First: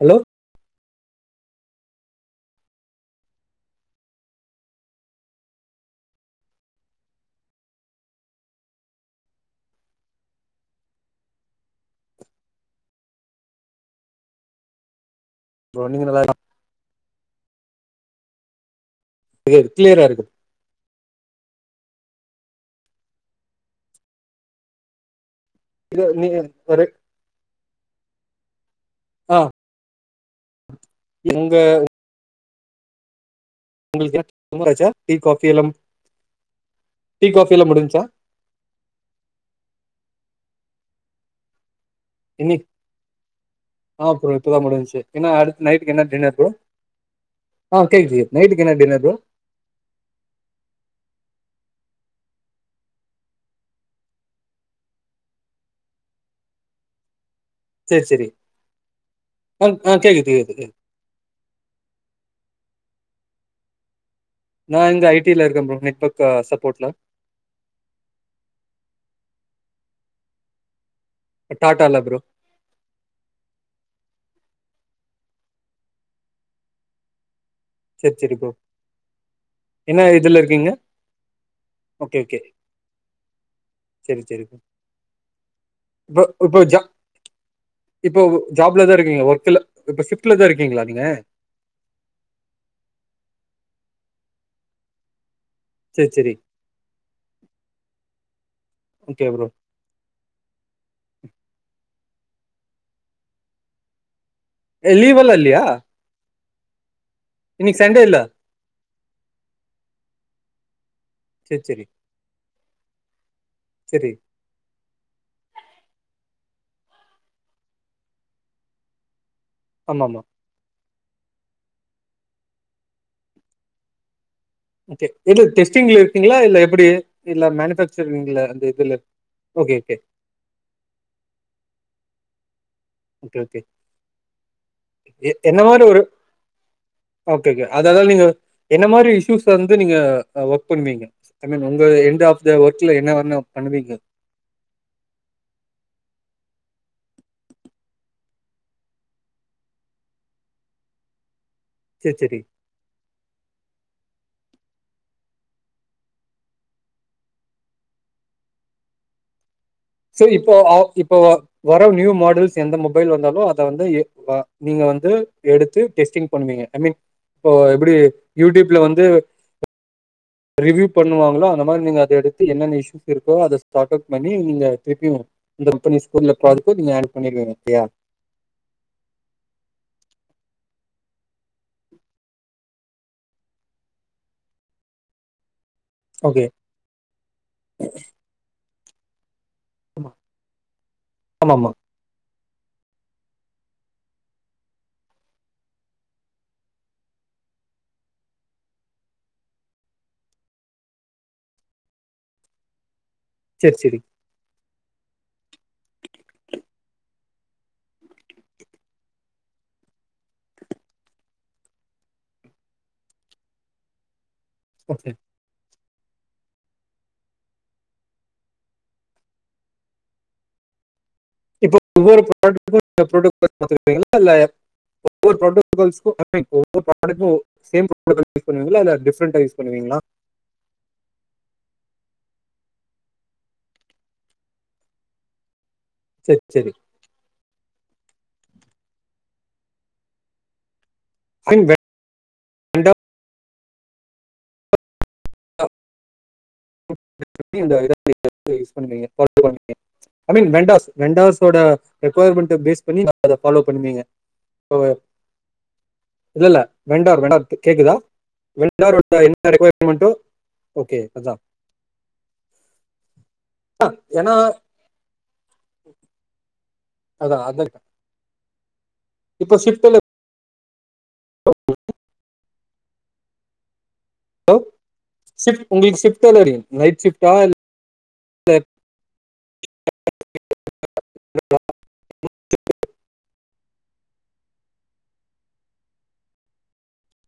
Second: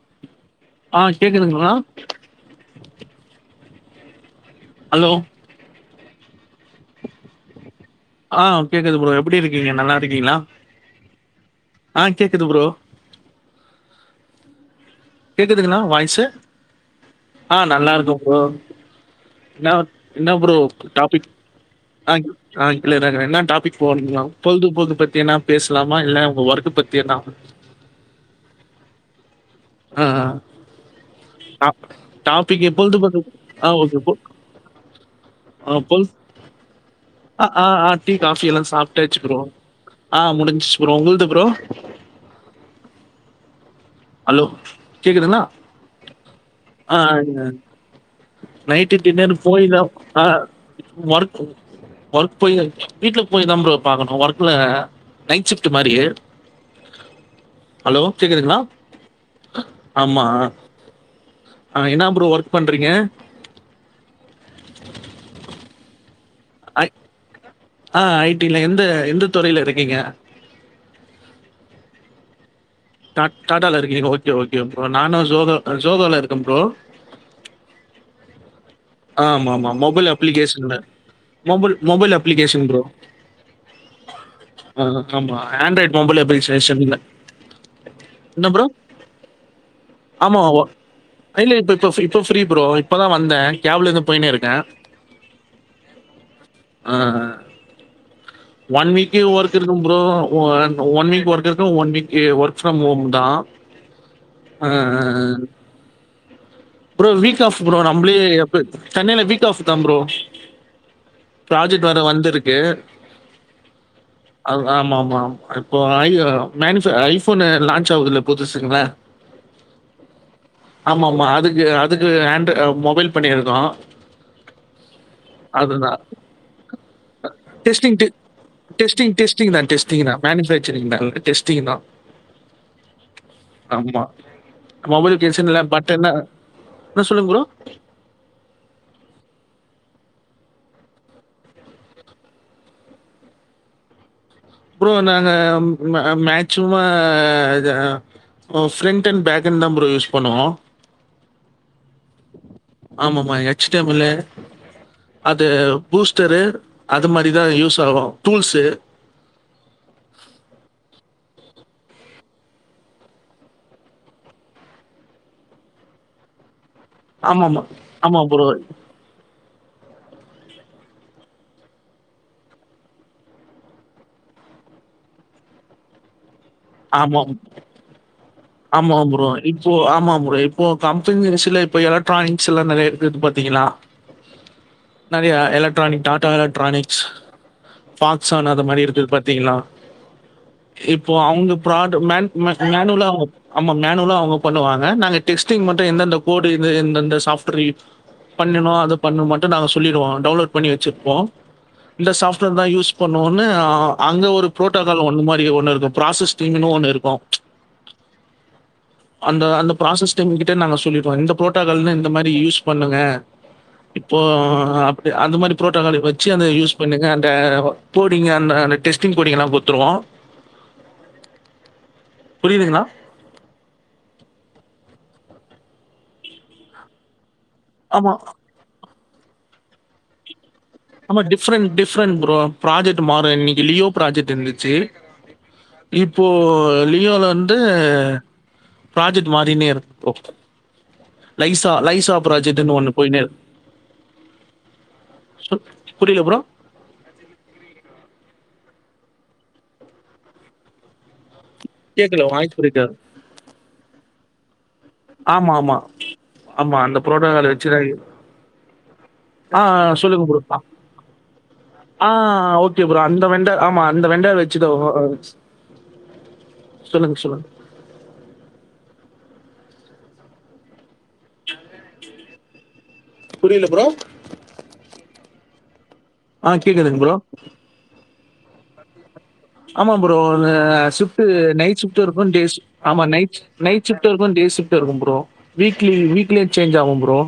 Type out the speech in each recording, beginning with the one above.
Hello ஆ கேக்குதுங்களா? Hello ஆ கேக்குது ப்ரோ எப்டி இருக்கீங்க? நல்லா இருக்கீங்களா? ஆ கேக்குது ப்ரோ. கேக்குதுங்கன்னா ப்ரோ நீங்க நல்லா வாய்ஸு ஆ நல்லாருக்க ப்ரோ நா கிளியரா இருக்கு என்ன ப்ரோ டாபிக் அங் ஆ க்ளியரா இருக்றே என்ன டாபிக் போடுங்ளாம் பொல்துபோக்கு பத்தியன்னாம் பேஸ்லாமா இது நீ இல்ல உங்க ஒர்க்கு ஒரு பத்தி என்னாவ் ஆ ஆ ஆ ஆ உங்க டாப் டாப்பிக்க எப்போள்து கொட்டு ஆ ஓகேப்பு உங்களுக்கு ஆச்சா டீ காஃபி எல்லாம் ஆ பொல்ஸ் டீ காஃபி அஆ எல்லாம் ஆ முடிஞ்ச்சா டி தாஃபி எல்லா சாப்ட்டாச்சு ப்ரோ ஆ முடின்ச்சு ப்ரோ உங்கள்து ப்ரோ இனி ஆ ப்ரோ ஹலோ இப்பதான் முடின்சசு என்ன கேக்குதுங்களா அடுத் நைட்டிக்கு என்ன டின்னர் ப்ரோ ஆ கேக்கிதே நைட்டு டின்னரு பூயிதாவ் ஆ வர்க்கு வர்க் போயய் வீட்ல போய் தான் ப்ரோ பாக்கணு வர்க்ல நைட் ஷிஃப்ட் மாரியர் செர் செரி கேக்குதுங்களா? அம் ஆ ஆமா. கேக்குத்து எதுக்குன் ஆ என்னா ப்ரோ ஒர்க் பண்றீங்க நா இந்த ஐடில இருக்க ப்ரோ நெட்பக்க சப்போட்ல ஐ ஆ ஐடில எந்த எந்த துறைய்ல இருக்கீங்க அ டாட்டால ப்ரோ டாட் டாட்டால இருக்கீங்க ஓகே ஓகே ப்ரோ நானு ஜோலோ அ ஜோகோல இருக்கன் ப்ரோ ச்செர் ச்செரி ப்ரோ ஆமாமா என்ன மொபெல் இதுல இருக்கீங்க அப்ளிகேஷன்ல mobile mobile okay okay application bro சேரி சேரி ப்ரோ ஆ ஆமா ஆண்ட்ராய்ட் மொபைல் இப்போ இப்போ ஜா அப்ரிஷேஷன்ல இப்போ ஜாப்லதா இருக்கீங்க ஒர்க்ல இப்ப சிஃப்ட்ல ஆமா. தா ஒ இருக்கீங்ளா நீங்க இல்ல இப்ப இப்ப ஃபி இப்ப ஃப்ரீ ப்ரோ இப்பதா வந்தே கேப்லுந்து போய்னே இருக்கே சேரி சேரி ஆஆ வன் வீக் ஓகே ப்ரோ ஒர்க்குர் இதும் ப்ரோ ஒ அன் ஒன் வீக் ஒர்க் இருக்கு ஒன் வீக்கி ஒர்க் ஃப்ரம் ஹோம் தா எ லீவுல்லா இல்யா bro week off bro Sunday நம்ப்லே இல்ல ஏப்பு சென்னைய்ல வீக் ஆஃப் தா ப்ரோ சேரி சேரி ப்ராஜெக்ட் வேற வந்துருக்கு சரி அவ் ஆமாமாம் இப்போ ஐஅராம் மானுஃப அ ஐஃபோனு லான்ச் ஆவ்துல்ல புதுசுங்க்ல ஆமம்மா ஆமம்மா அதுக்கு அதுக்கு ஆன்ட்டு ஆ மொபைல் பண்ணிர்ந்தோ ஓகே இல்ல டெஸ்ட்டிங்ல இருக்கீங்ளா இல்ல எப்படி இல்ல மேனுஃபாக்சரிங்ல அந்த இதுல இஷ்ட்டிங்லா ஓகே ஓகே டெஸ்டிங்னா மேனுஃபாக்சரிங் நல் டெஸ்டிங் தா ஓகே ஓகே ஆமா மொபைல்க்கேசன்லா பட்டன்னா ஓகேங்க அததால் நீங்க என்ன மாரி இஷ்ஸ்லந்து நீங்க அ ஒர்க் பண்வீங்க கண்ண நுங்கு எண்ட் ஆஃப் த ஒர்க்ல என்னவர்னு பண்ணுவீங்க ப்ரோ நாங்கம் மே மேட்ச்சுமா இது ஆ ஓ ஃப்ரண்ட் அண் பேக் அண் தா ப்ரோ யூஸ் பண்ணுவோ கே ச்சரி ஆமாமா எச் டம்முல்லு அது பூஸ்டரு அது மாரி தா யூஸ் ஆஹொ டூல்ஸு செரி இப்போ அவ் இப்போ வர ந்யூ மாடல்ஸ் எந்த மொபைல் வந்தாலு அத வந்து எப் லா நீங்க வந்து எடுத்து டெஸ்டிங் பண்ணுவீங்க ஐ மீன் போ ஆமாமா. இப்புடி ஆமா ப்ரோ. யூட்யூப்ல வந்து ரிவியூ பண்ணுவாங்களோ அந்த மாரி நீங்க அத எடுத்து என்னென்ன இஷயூஸ் இருக்கோ அத ஸ்டார்ட்ப் பண்ணி நீங்க திருப்பியு இந்த கம்பனி ஸ்கூர்ல பாதுக்கோ நீங்க ஆட் ஆமாம். பண்ணிருங்கத்தையா ஆமா ப்ரோ இப்போ ஆமாம் ப்ரோ இப்போ கம்பெனி வசுல இப்போ எலக்ட்ரானிக்ஸ் எல்லா நெறைய இருக்குது பாத்தீங்களா [inaudible] நெறைய electronic Tata okay electronics Foxconn அது மாரி இருக்குது பாத்தீங்களா இப்போ அவங்க ஆமாமா ப்ராடு மேன் மே மேனுலா ஆமா மேனுவலா அவங்க பண்ணுவாங்க நாங்க டெஸ்ட்டிங் மட்டு எந்தெந்த கோடு எந்தந்த சாப்ட்வேர் பண்ணனு அது பண்ணும் மட்டு நா சொல்லிடுவோ டவுன்லோட் பண்ணி வச்சிருப்போ இந்த சாப்ட்வேர் தா யூஸ் பொண்ணு ஒண்ணு அ செரி செரி அங்க ஒரு பு்ரோட்டோக்கால் ஒன்னு மாரி ஒன்னு இருக்கு ப்ராசஸ் டீம்ன்னு ஒண்ணு இருக்கு [inaudible] அந்த அந்த ப்ராசஸ் டீம் கிட்டே நாங்க சொல்லிடுவோ இந்த பு்ரோட்டோக்கால்னு இந்த மாரி யூஸ் பண்ணுங்க இப்போ ஓகே அப்டி அந்த மாரி புரோட்டோக்கால வச்சு அந்த யூஸ் பண்ணுங்க அந்த போடிங் அந்த அந்த டெஸ்டிங் போடிங்லா குடுத்துருவோ இப்ப ஒவ்வொ புரியுதுங்களா? ப்ரோ [inaudible] [unintelligible] இல்லல்ல ஒவ்வொரு ப்றோட்டோ கால்ஸ்க்கு ஒவ்வொரு ஆளுக்கு சேம் [inaudible] ஆமா. பண்ணுவீங்கள இல்ல டிஃப்ரண்டா யூஸ் பண்ணுவீங்களா ஆமா டிஃரண்ட் டிஃப்ரெண்ட் ப்ரோ ப்ராஜெக்ட் மாறு இன்னைக்கு லியோ ப்ராஜெக்ட் இருந்துச்சு இப்போ செரி செரி லி யோல வந்து ப்ராஜெக்ட் மாரினே இருக்கு ஐ மீன் லைசா வெண்டாஸ் லைசா ப்ராஜக்ன்னு ஒண்ணு போய்னே சொ கபுரியல ப்ரோ [inaudible] இத யூஸ் பண்ணுவீங்கோ பண்ணுவ ஐ மீன் வெண்டாஸ் வெண்டாஸ்சோட கேட்கல வாய்ஸ் ரெக்யர்மெண்ட்ட புரியல பேஸ் பண்ணி அத ஃபாலோ பண்ணுவீங்க ஆமா ஆமா இல்லல்ல ஆமா அந்த வெண்டார் வெண்டா ப்ரோட்டோகால் வச்சு தான் கேக்குதா இது. வெ வெண்டாரோடா எந்த ஆ ரெக்கொயர்மெண்ட்டு சொல்லுங்க ப்ரோ ஓகே அதா ஆ ஓகே ப்ரோ அந்த வெண்டார் ஆமா ஆ, அந்த ஏன்னா வெண்டர் வச்சுதா அ ஆ [unintelligible] அதா அத இப்போ ஷிப்டுல்ப் [inaudible] புரியல ப்ரோ ஹலோ உங்களுக்கு ஷிப்ட்தா ஆ தெரியு கேக்குதுங்க நைட் ப்ரோ ஷிப்ட்டா [inaudible] ஆமா ப்ரோ ஆ ஷிப்ட்டு நைட் ஷிப்ட்டு இருக்கும் டேஸ் ஆமா நைட் நைட் ஷிப்ட்டு இருக்கு டேஷிப்ட்டு இருக்கு ப்ரோ வீக்லி வீக்லியு சேஞ்ச் ஆகு ப்ரோ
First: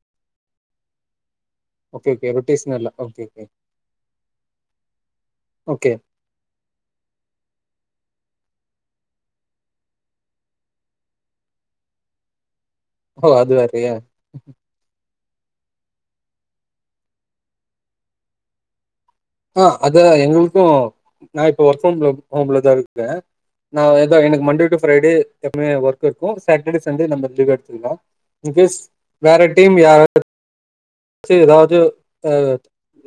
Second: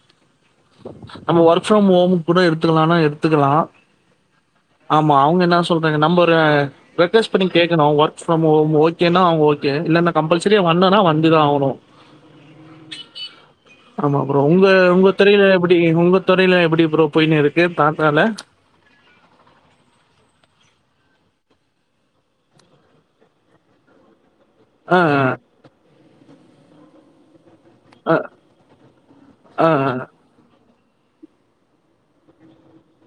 [inaudible] நம்ம work from okay home okay கூட ரொட்டேஷனல்ல எடுத்துக்கலாம்னா ஓகே ஓகே எடுத்துக்கலா ஆமா அவங்க என்னா ஓகே சொல்றங்க நம்ம ஒரு ரிக்வெஸ்ட் பண்ணி கேக்கணு ஒர்க்ஃப்ரம் ஹோம் ஓகேன்னா அவங்க ஓகே இல்லன்னா கம்பல்சரி வந்துனா வந்துதா ஆகனு அது வேறயா ஆமா ப்ரோ உங்க உங்க துறையில எப்டி உங்க துறையில எப்படி ப்ரோ போயினு இருக்கு தாத்தால ஆ அத எங்களுக்கு நா இப்ப ஒர்க் ஃபரம் ஹோம் ஹோம்ல தா இருக்கே நா ஏதா எனக்கு மண்டே டு ஆ, ஃரைடே ஆ, எப்பவுமே ஒர்க் இருக்கு சாட்டர்டே சண்டே நம்ம [unintelligible] இன்கேஸ் வேற டீம் ஆ, யாராவது செ ஏதாவது அ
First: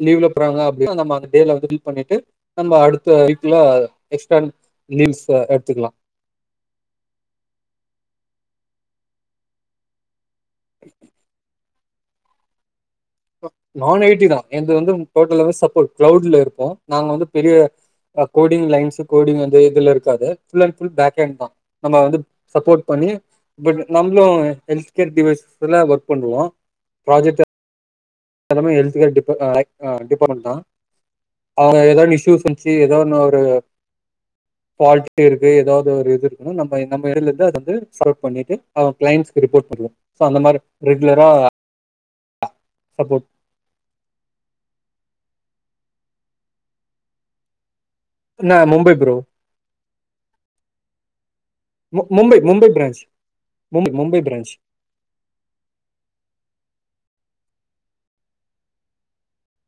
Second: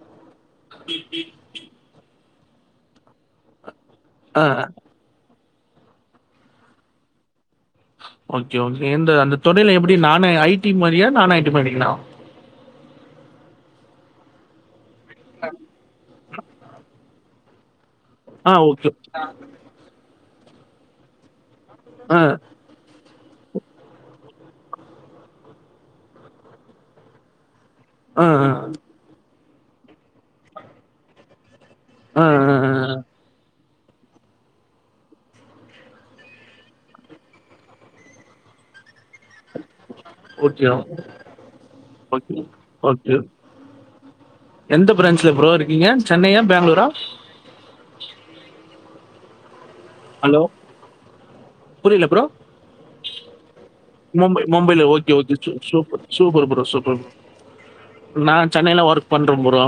லீவ்ல போறாங்க அப்படின்னா நம்ம அந்த டேல வந்து பில் பண்ணிட்டு நம்ம அடுத்த வீக்ல எக்ஸ்ட்ரா ஆ. ரீல்ஸ் எடுத்துக்கலா ஓகே ஓகே எந்த அந்த தொழில் எப்படி நானு ஐ டி மாரியா நான் ஐ டி மாறீங்களா நான் ஐ டி தா எது வந்து டோட்டலாவே சப்போட் க்ளவுட்ல இருக்கு நாங்க வந்து பெரிய ஆ கோடிங் ஓகே. லைன்ஸ் கோடிங் வந்து இதுல இருக்காது ஃபுல் அண்ட் ஃபுல் பேக்கண்ட் தா நம்ம வந்து ஆ. சப்போட் பண்ணி பட் நம்ளு ஹெல்த் கேர் டிவைஸ் ஒர்க் பண்ணுவோ ப்ராஜெக்ட் ஆ ஆ எல்லாமே ஹெல்த் ஹேர் டிபா டிபார்ட்மெண்ட் தா அவ ஏதாது ஆ இஷ்யூஸ் ஆ வன்ச்சு ஆ ஏதோ ஒன்ன ஒரு ஃபால்ட் இருக்கு ஏதாவது ஒரு இது இருக்குன்னு நம்ம நம்ம இடல இருந்து அத வந்து சால்வ் பண்ணிட்டு அவ கிளைண்ட்ஸ்கு ரிப்போட் பண்ணுவோ ஓகே ஓகே ஓகே சப்போர்ட் எந்த பிரான்ஞ்சுல ப்ரோ இருக்கீங்க சென்னையா பேங்ளூரா நா மும்பை ப்ரோ ஹலோ புரில ப்ரோ மும்பை மும்பை பிரான்ச் மும்பை மும்பைல ஓக் ஓகே ஓகே சூ சூப் சூப்பர் ப்ரோ சூப்பர் ப்ரோ நான் சென்னைல ஒர்க் பண்ற ப்ரோ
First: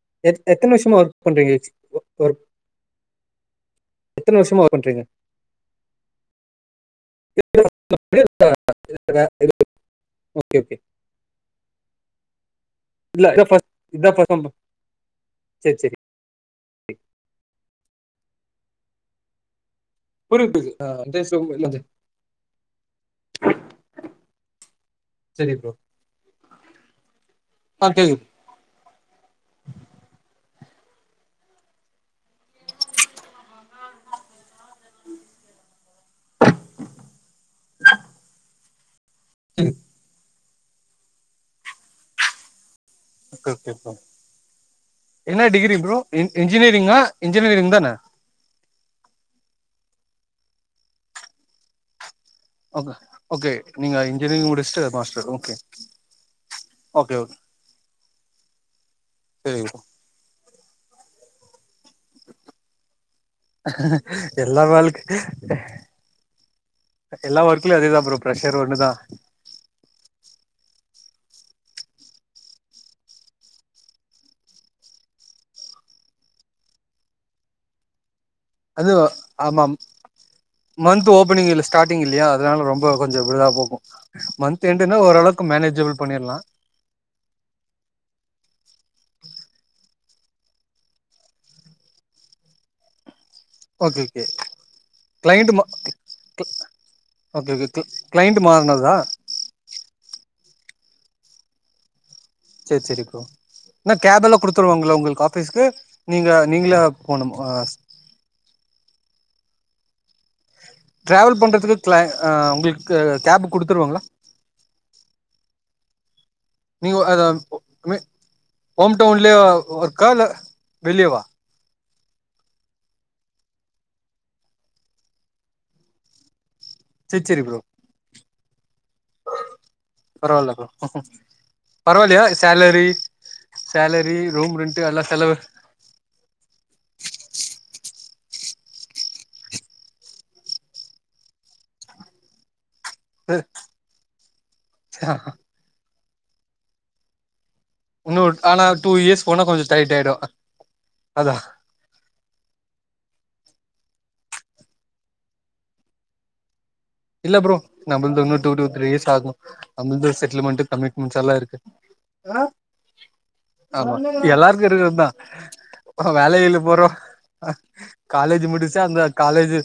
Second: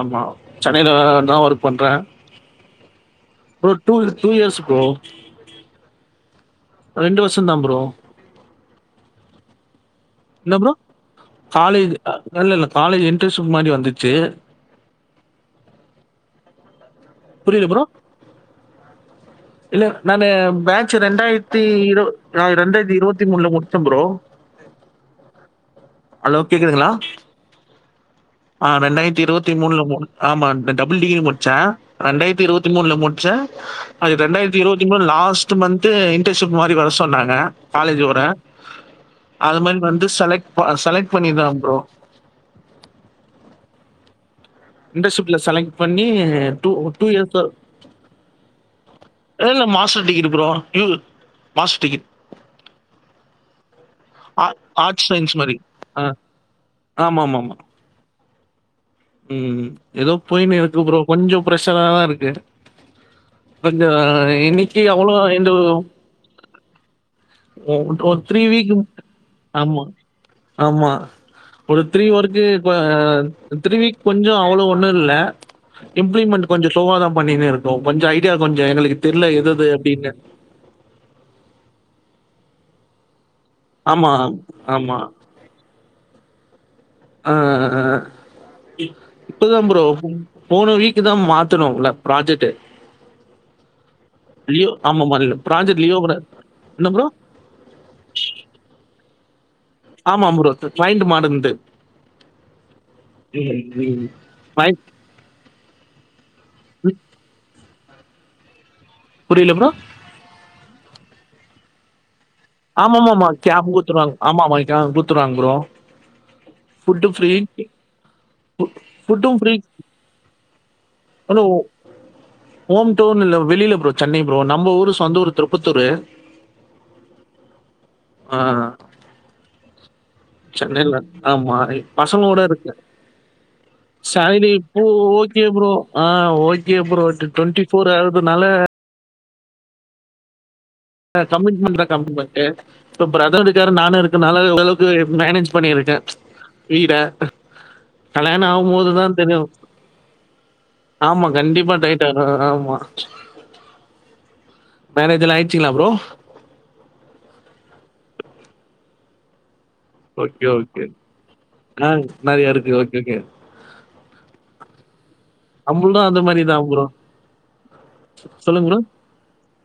ஆமா எத் எத்தன சென்னையில வருஷமா தா பண்றீங்க ஒர்க் எக்ஸ் பண்ற ஒர்க் ப்ரோ டூ டூ எத்தன இயர்ஸு வருஷமா ஒர்க் ப்ரோ பண்றீங்க ரெண்டு வருஷந்தா ப்ரோ [unintelligible] என்ன ஓகே ப்ரோ ஓகே காலேஜ் இல்ல இல்ல காலேஜ் இன்ட்ரசூப் மாரி வந்துச்சு செரி செரி [inaudible] புரியல ப்ரோ இல்ல நானு புரியுது ஆ, பேச்சு இந்த சு- ரெண்டாயிரத்தி இல்ல, இந்த- இரு ரெண்டாயிரத்தி இருவத்தி மூன்ல முடிச்ச ப்ரோ சரி ப்ரோ ஹலோ கேக்குதுங்களா ஆ கேக்குது ஆ ரெண்டாயிரத்தி இருத்தி மூனுல முடி ஆமா டபுள் டிகிரி முடிச்ச ரெண்டாயிரத்தி இருவத்தி மூனுல முட்ச்ச அது ரெண்டாயிரத்தி இருபத்தி மூனு லாஸ்ட் மந்த் இன்டன்ஷிப் மாரி வர சொன்னாங்க காலேஜ் வர அது சரி, மாரி வந்து செலக்ட் செலக்ட் பண்ணிதா ப்ரோ கே கே ப்ரோ இன்டர்ன்ஷிப்ல என்ன செலக்ட் டிகிரி ப்ரோ பண்ணி இன்ஜினியரிங்கா இயர்ஸ் இன்ஜினியரிங் தான இல்லல்ல மாஸ்டர் டிகிரி ப்ரோ யூ மாஸ் டிகிரி ஓக் ஓகே நீங்க ஆ இன்ஜினியரிங் முடிச்சுட்டு ஆர்ட்ஸ் மாஸ்டர் சயன்ஸ் ஓகே மாரி. ஆ ஓகே ஓகே ஆமாமாமா. சரி ம் ஏதோ போயினு இருக்கு ப்ரோ கொஞ்ச ப்ரஷராதா இருக்கு கொஞ்ச எல்லா இன்னிக்கு வேலைக்கு அவ்ளவா எந்து எல்லா ஒர்க்லயும் அதே தான் ப்ரோ ஒரு த்ரீ ப்ரெஷர் வீக் ஒன்று தான் ஆமா ஆமா ஒரு த்ரீ ஒர்கு த்ரீ வீக் கொஞ்ச அவ்ளோ ஒன்னு இல்ல இம்ப்ளிமெண்ட் கொஞ்ச ஸ்லோவா தா பண்ணினு இருக் கொஞ்ச ஐடியா கொஞ்ச அது எங்களுக்கு தெரில ஆமா எதது அப்டினு மந்த் ஓப்பனிங் இல்ல ஸ்டார்டிங் இல்லையா அதனால ரொம்ப கொஞ்ச இதுவா போகு ஆமா, மந்த் ஆமா. என்டுனா ஓரளவுக் கு மேனேஜபிள் பண்ணிர்லா ஆ இப்பதா ப்ரோ போன வீக்குதா மாத்துனோ ல ப்ராஜெக்டு ஓகே ஓகே ஆமாமா க்ளைண்ட் ம ப்ராஜெக்ட் லியோ கூட க் என்ன ப்ரோ? ஓகே ஓகே கிளண்ட் மாருனதா ஆமா ப்ரோ கிளைன்டு மறுந்து சரி சரி ப்ரோ என்ன ம். கேப் எல்லா கிளையண்ட் குடுத்துருவாங்ள உங்களுக்கு ஆப் பீஸ்க்கு நீங்க நீங்களே போணுமா புரில ப்ரோ டிராவல் பண்றதுக்கு கிளா ஆ உங்களுக்கு ஆமாஆமாஆமா கேப் குடுத்துருவாங்களா குடுத்துருவாங்க ஆமா ஆமா குத்துருவாங்க ப்ரோ நீங்க ஓ ஃபுட் அதா ஃப்ரீ. ஹோம்டவுன்லே ஃபுட்டும் ஃப்ரீ. ஒர்க்கா இல்ல வெளியவா ஹலோ ஹோம் டவுன் இல்ல வெளில ப்ரோ சென்னை ப்ரோ நம்ம ஊரு சொந்த ஊரு திருப்பத்தூரு செர் செரி ப்ரோ ஆஹ் பரவால்ல ப்ரோ சென்னைல ஆமா பரவால்லையா பசங்களோட இருக்க சேலரி சேலரி சரி ரூம் ரெண்ட் ப்ரோ எல்லா செலவு ஓகே ப்ரோ ஆஹ் ஓகே ப்ரோ டுவெண்ட்டி ஃபோர் ஆர்துனால கமிட்மெண்ட் தா கமிட்மெண்ட்டு இப்போ பிரதர் இருக்காரு நானு ஓரளவுக்கு மேனேஜ் பண்ணியிருக்கே வீட இன்னு கல்யாணம் ஆனா ஆவும்போது டூ தா இயர்ஸ் போனா தெரியும் கொஞ்சோ டைட் ஆயிடு ஆமா அதா கண்டிப்பா டைட் ஹ ஆமா மேரேஜ் எல்லா ஆயிச்சுங்லா ப்ரோ இல்ல ப்ரோ நம்புள்து இன்னு டூ டூ த்ரீ இயர்ஸ் ஆகு அ ஓகே செட்டில்மெண்டு ஓகே கமிட்மென்ட்ஸ் எல்லா இருக்கு ஆ நிறைய இருக்கு ஓகே ஓகே ஆமா எல்லாருக்கு இருக்கர்து தா நம்மளும் அந்த மாதிரி வேலையில்ல தான் ப்ரோ போறோ காலேஜ் சொல்லுங்க முடிச்ச ப்ரோ அந்த காலேஜு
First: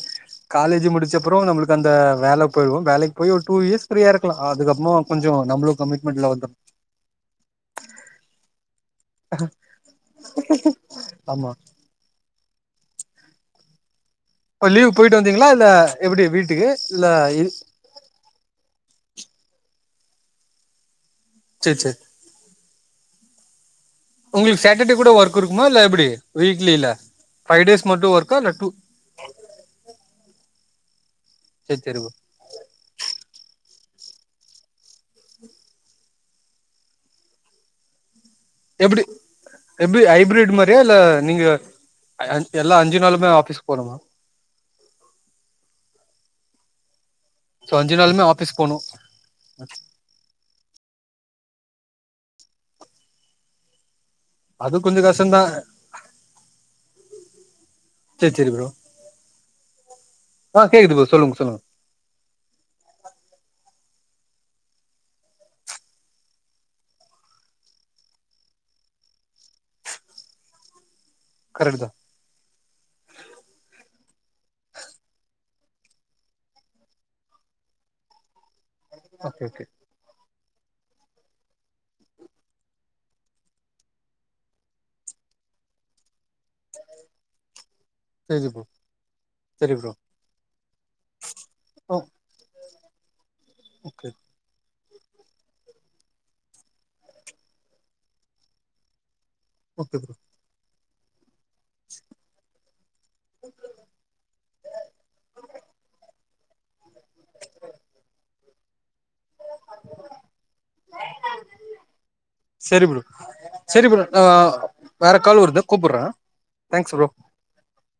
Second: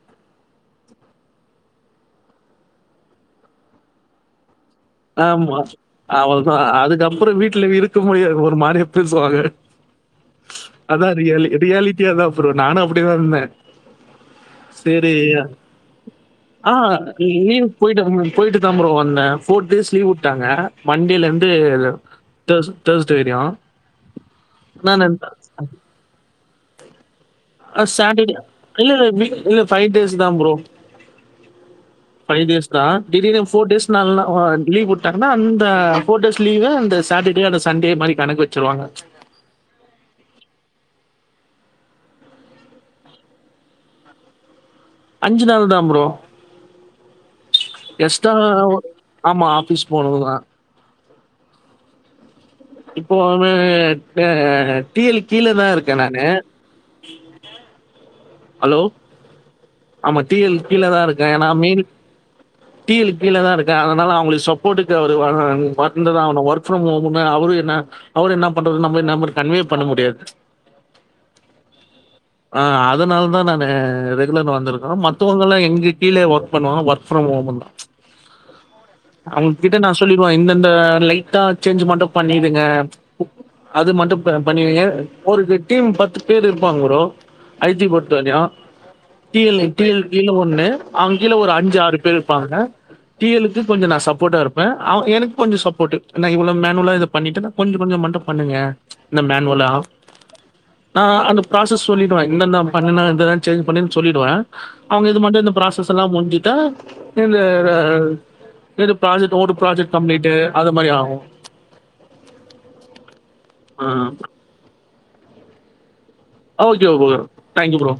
காலேஜ் முடிச்ச அப்றோ நம்ளுக்கு அந்த வேல போயிடுவோ வேலைக்கு போய் ஒரு டூ யேர்ஸ் ஃப்ரீயா இருக்கலா அதுக்கப்மா கொஞ்சோ நம்ளு கொ அவ்ளதா அதுக்கப்றோ வீட்ல இருக்க முடியாது ஒரு மாதிரியா பேசுவாங்க அதா ரியாலி ஆமா ரியாலிட்டியாதா ப்ரோ நானு அப்டிதா இருந்த இப்ப லீவ் போயிட்டு வந்தீங்ளா இல்ல எப்டி வீட்டுக்கு ஆ இல்ல லீவ் போயிட்டு போயிட்டுதா ப்ரோ வந்த ஃபோர் டேஸ் லீவ் வுட்டாங்க மண்டேலந்து சேரி சேரி டேஸ் டேஸ்டே வெரியு உங்ளுக்கு சாட்டர்டே கூட ஒர்க் இருக்குமா இல்ல எப்டி வீக்லில ஃபைவ் டேஸ் அஹ் மட்டு சேட்டர்டே ஒர்க்கா இல்ல டூ இல்லல்ல வீ இல்ல பை டேஸ் தா ப்ரோ சேரி சேரி பைவ் டேஸ் தா திடீர்னு போர் டேஸ் நாள்னா லீவ் விட்டாங்கன்னா அந்த போர் டேஸ் லீவா அந்த சட்டர்டே அந்த சண்டே மாரி கணக்கு வெச் எப்புடி எப்டி ஹைப்ரேட் மாரியா இல்ல நீங்க எல்லா அஞ்சு நாளுமே ஆஃபீஸ்க்கு போனுமா அஞ்சு நாள் தா ப்ரோ சோ அஞ்சு நாளுமே எஸ்டா ஆஃபீஸ் போனு ஆமா ஆபீஸ் போனு வா இப்போ னு அது கொஞ்சோ டி எல் கஷ்டந்தா கீழ தா இருக்க நானு சேரி சேரி ப்ரோ ஹலோ ஆமா டி எல் ஆ கீழ கேக்குது தா ப்ரோ இருக்க சொல்லுங்க ஏனா சொல்லுங்க மெய்னு டி எல் கீழ தா இருக்கே அதனால அவ்ங்களுக்கு சப்போர்ட்டுக்கு அவரு வந்துதா ஆவணு ஒர்க் ஃப்ரம் ஹோம்ன்னு அவரு இன்னா பண்றது நம்ம இன்னா பண்ற கன்வே பண்ண முடியாது கரெக்டு தா ஆ அதனால தா நானு ரெகுலர்ல வந்திருக்க மத்தவங்கள்லா எங்ளு கீழயே ஒர்க் பண்ணுவாங்க ஒர்க் ஃப்ரம் ஹோம் ஓகே அவ்ங்க ஓகே கிட்ட நா சொல்லிருவா இந்தந்த லைட்டா சேஞ்ச்சு மட்டு பண்ணிடுங்க அது மட்டு பண்ணீ வைங்க ஒரு டீம் பத்து பேர் இருப்பாங்க ப்ரோ ஐ டி தனியா சரி ப்ரோ டீ எல் சரி ப்ரோ கீழ ஒண்ணு அவுங்க கீழ ஒரு அஞ்சு ஆறு ஓ பேர் இருபாங்க டி எல் க்கு கொஞ்ச நா ஓகே சப்போடா இருப் ப எனக்கு கொஞ்சோ சப்போட்டு நா இவ்ளன மேனூலா இது பண்ணிட்டு கொஞ்ச கொஞ்ச மட்டு பண்ணுங்க இந்த மேனுவுல ஓகே ப்ரோ நா அந்த ப்ராசஸ் சொல்லிடுவ இந்தந்த பண்ணுணா இத சேஞ்ச் பண்னு சொல்லிடுவ அவங்க இது மட்டு இந்த ப்ராசஸ் எல்லா முஞ்சிட்ட இந்த இந்த ப்ராஜெக்ட் ஒரு ப்ராஜெக்ட் கம்ப்ளீட்டு அத மாரி ஆகு செரி ப்ரோ செரி ப்ரோ நா வேற கால் வருது கூப்பர்ற ஓகே ப்ரோ தேங்க்யூ ப்ரோ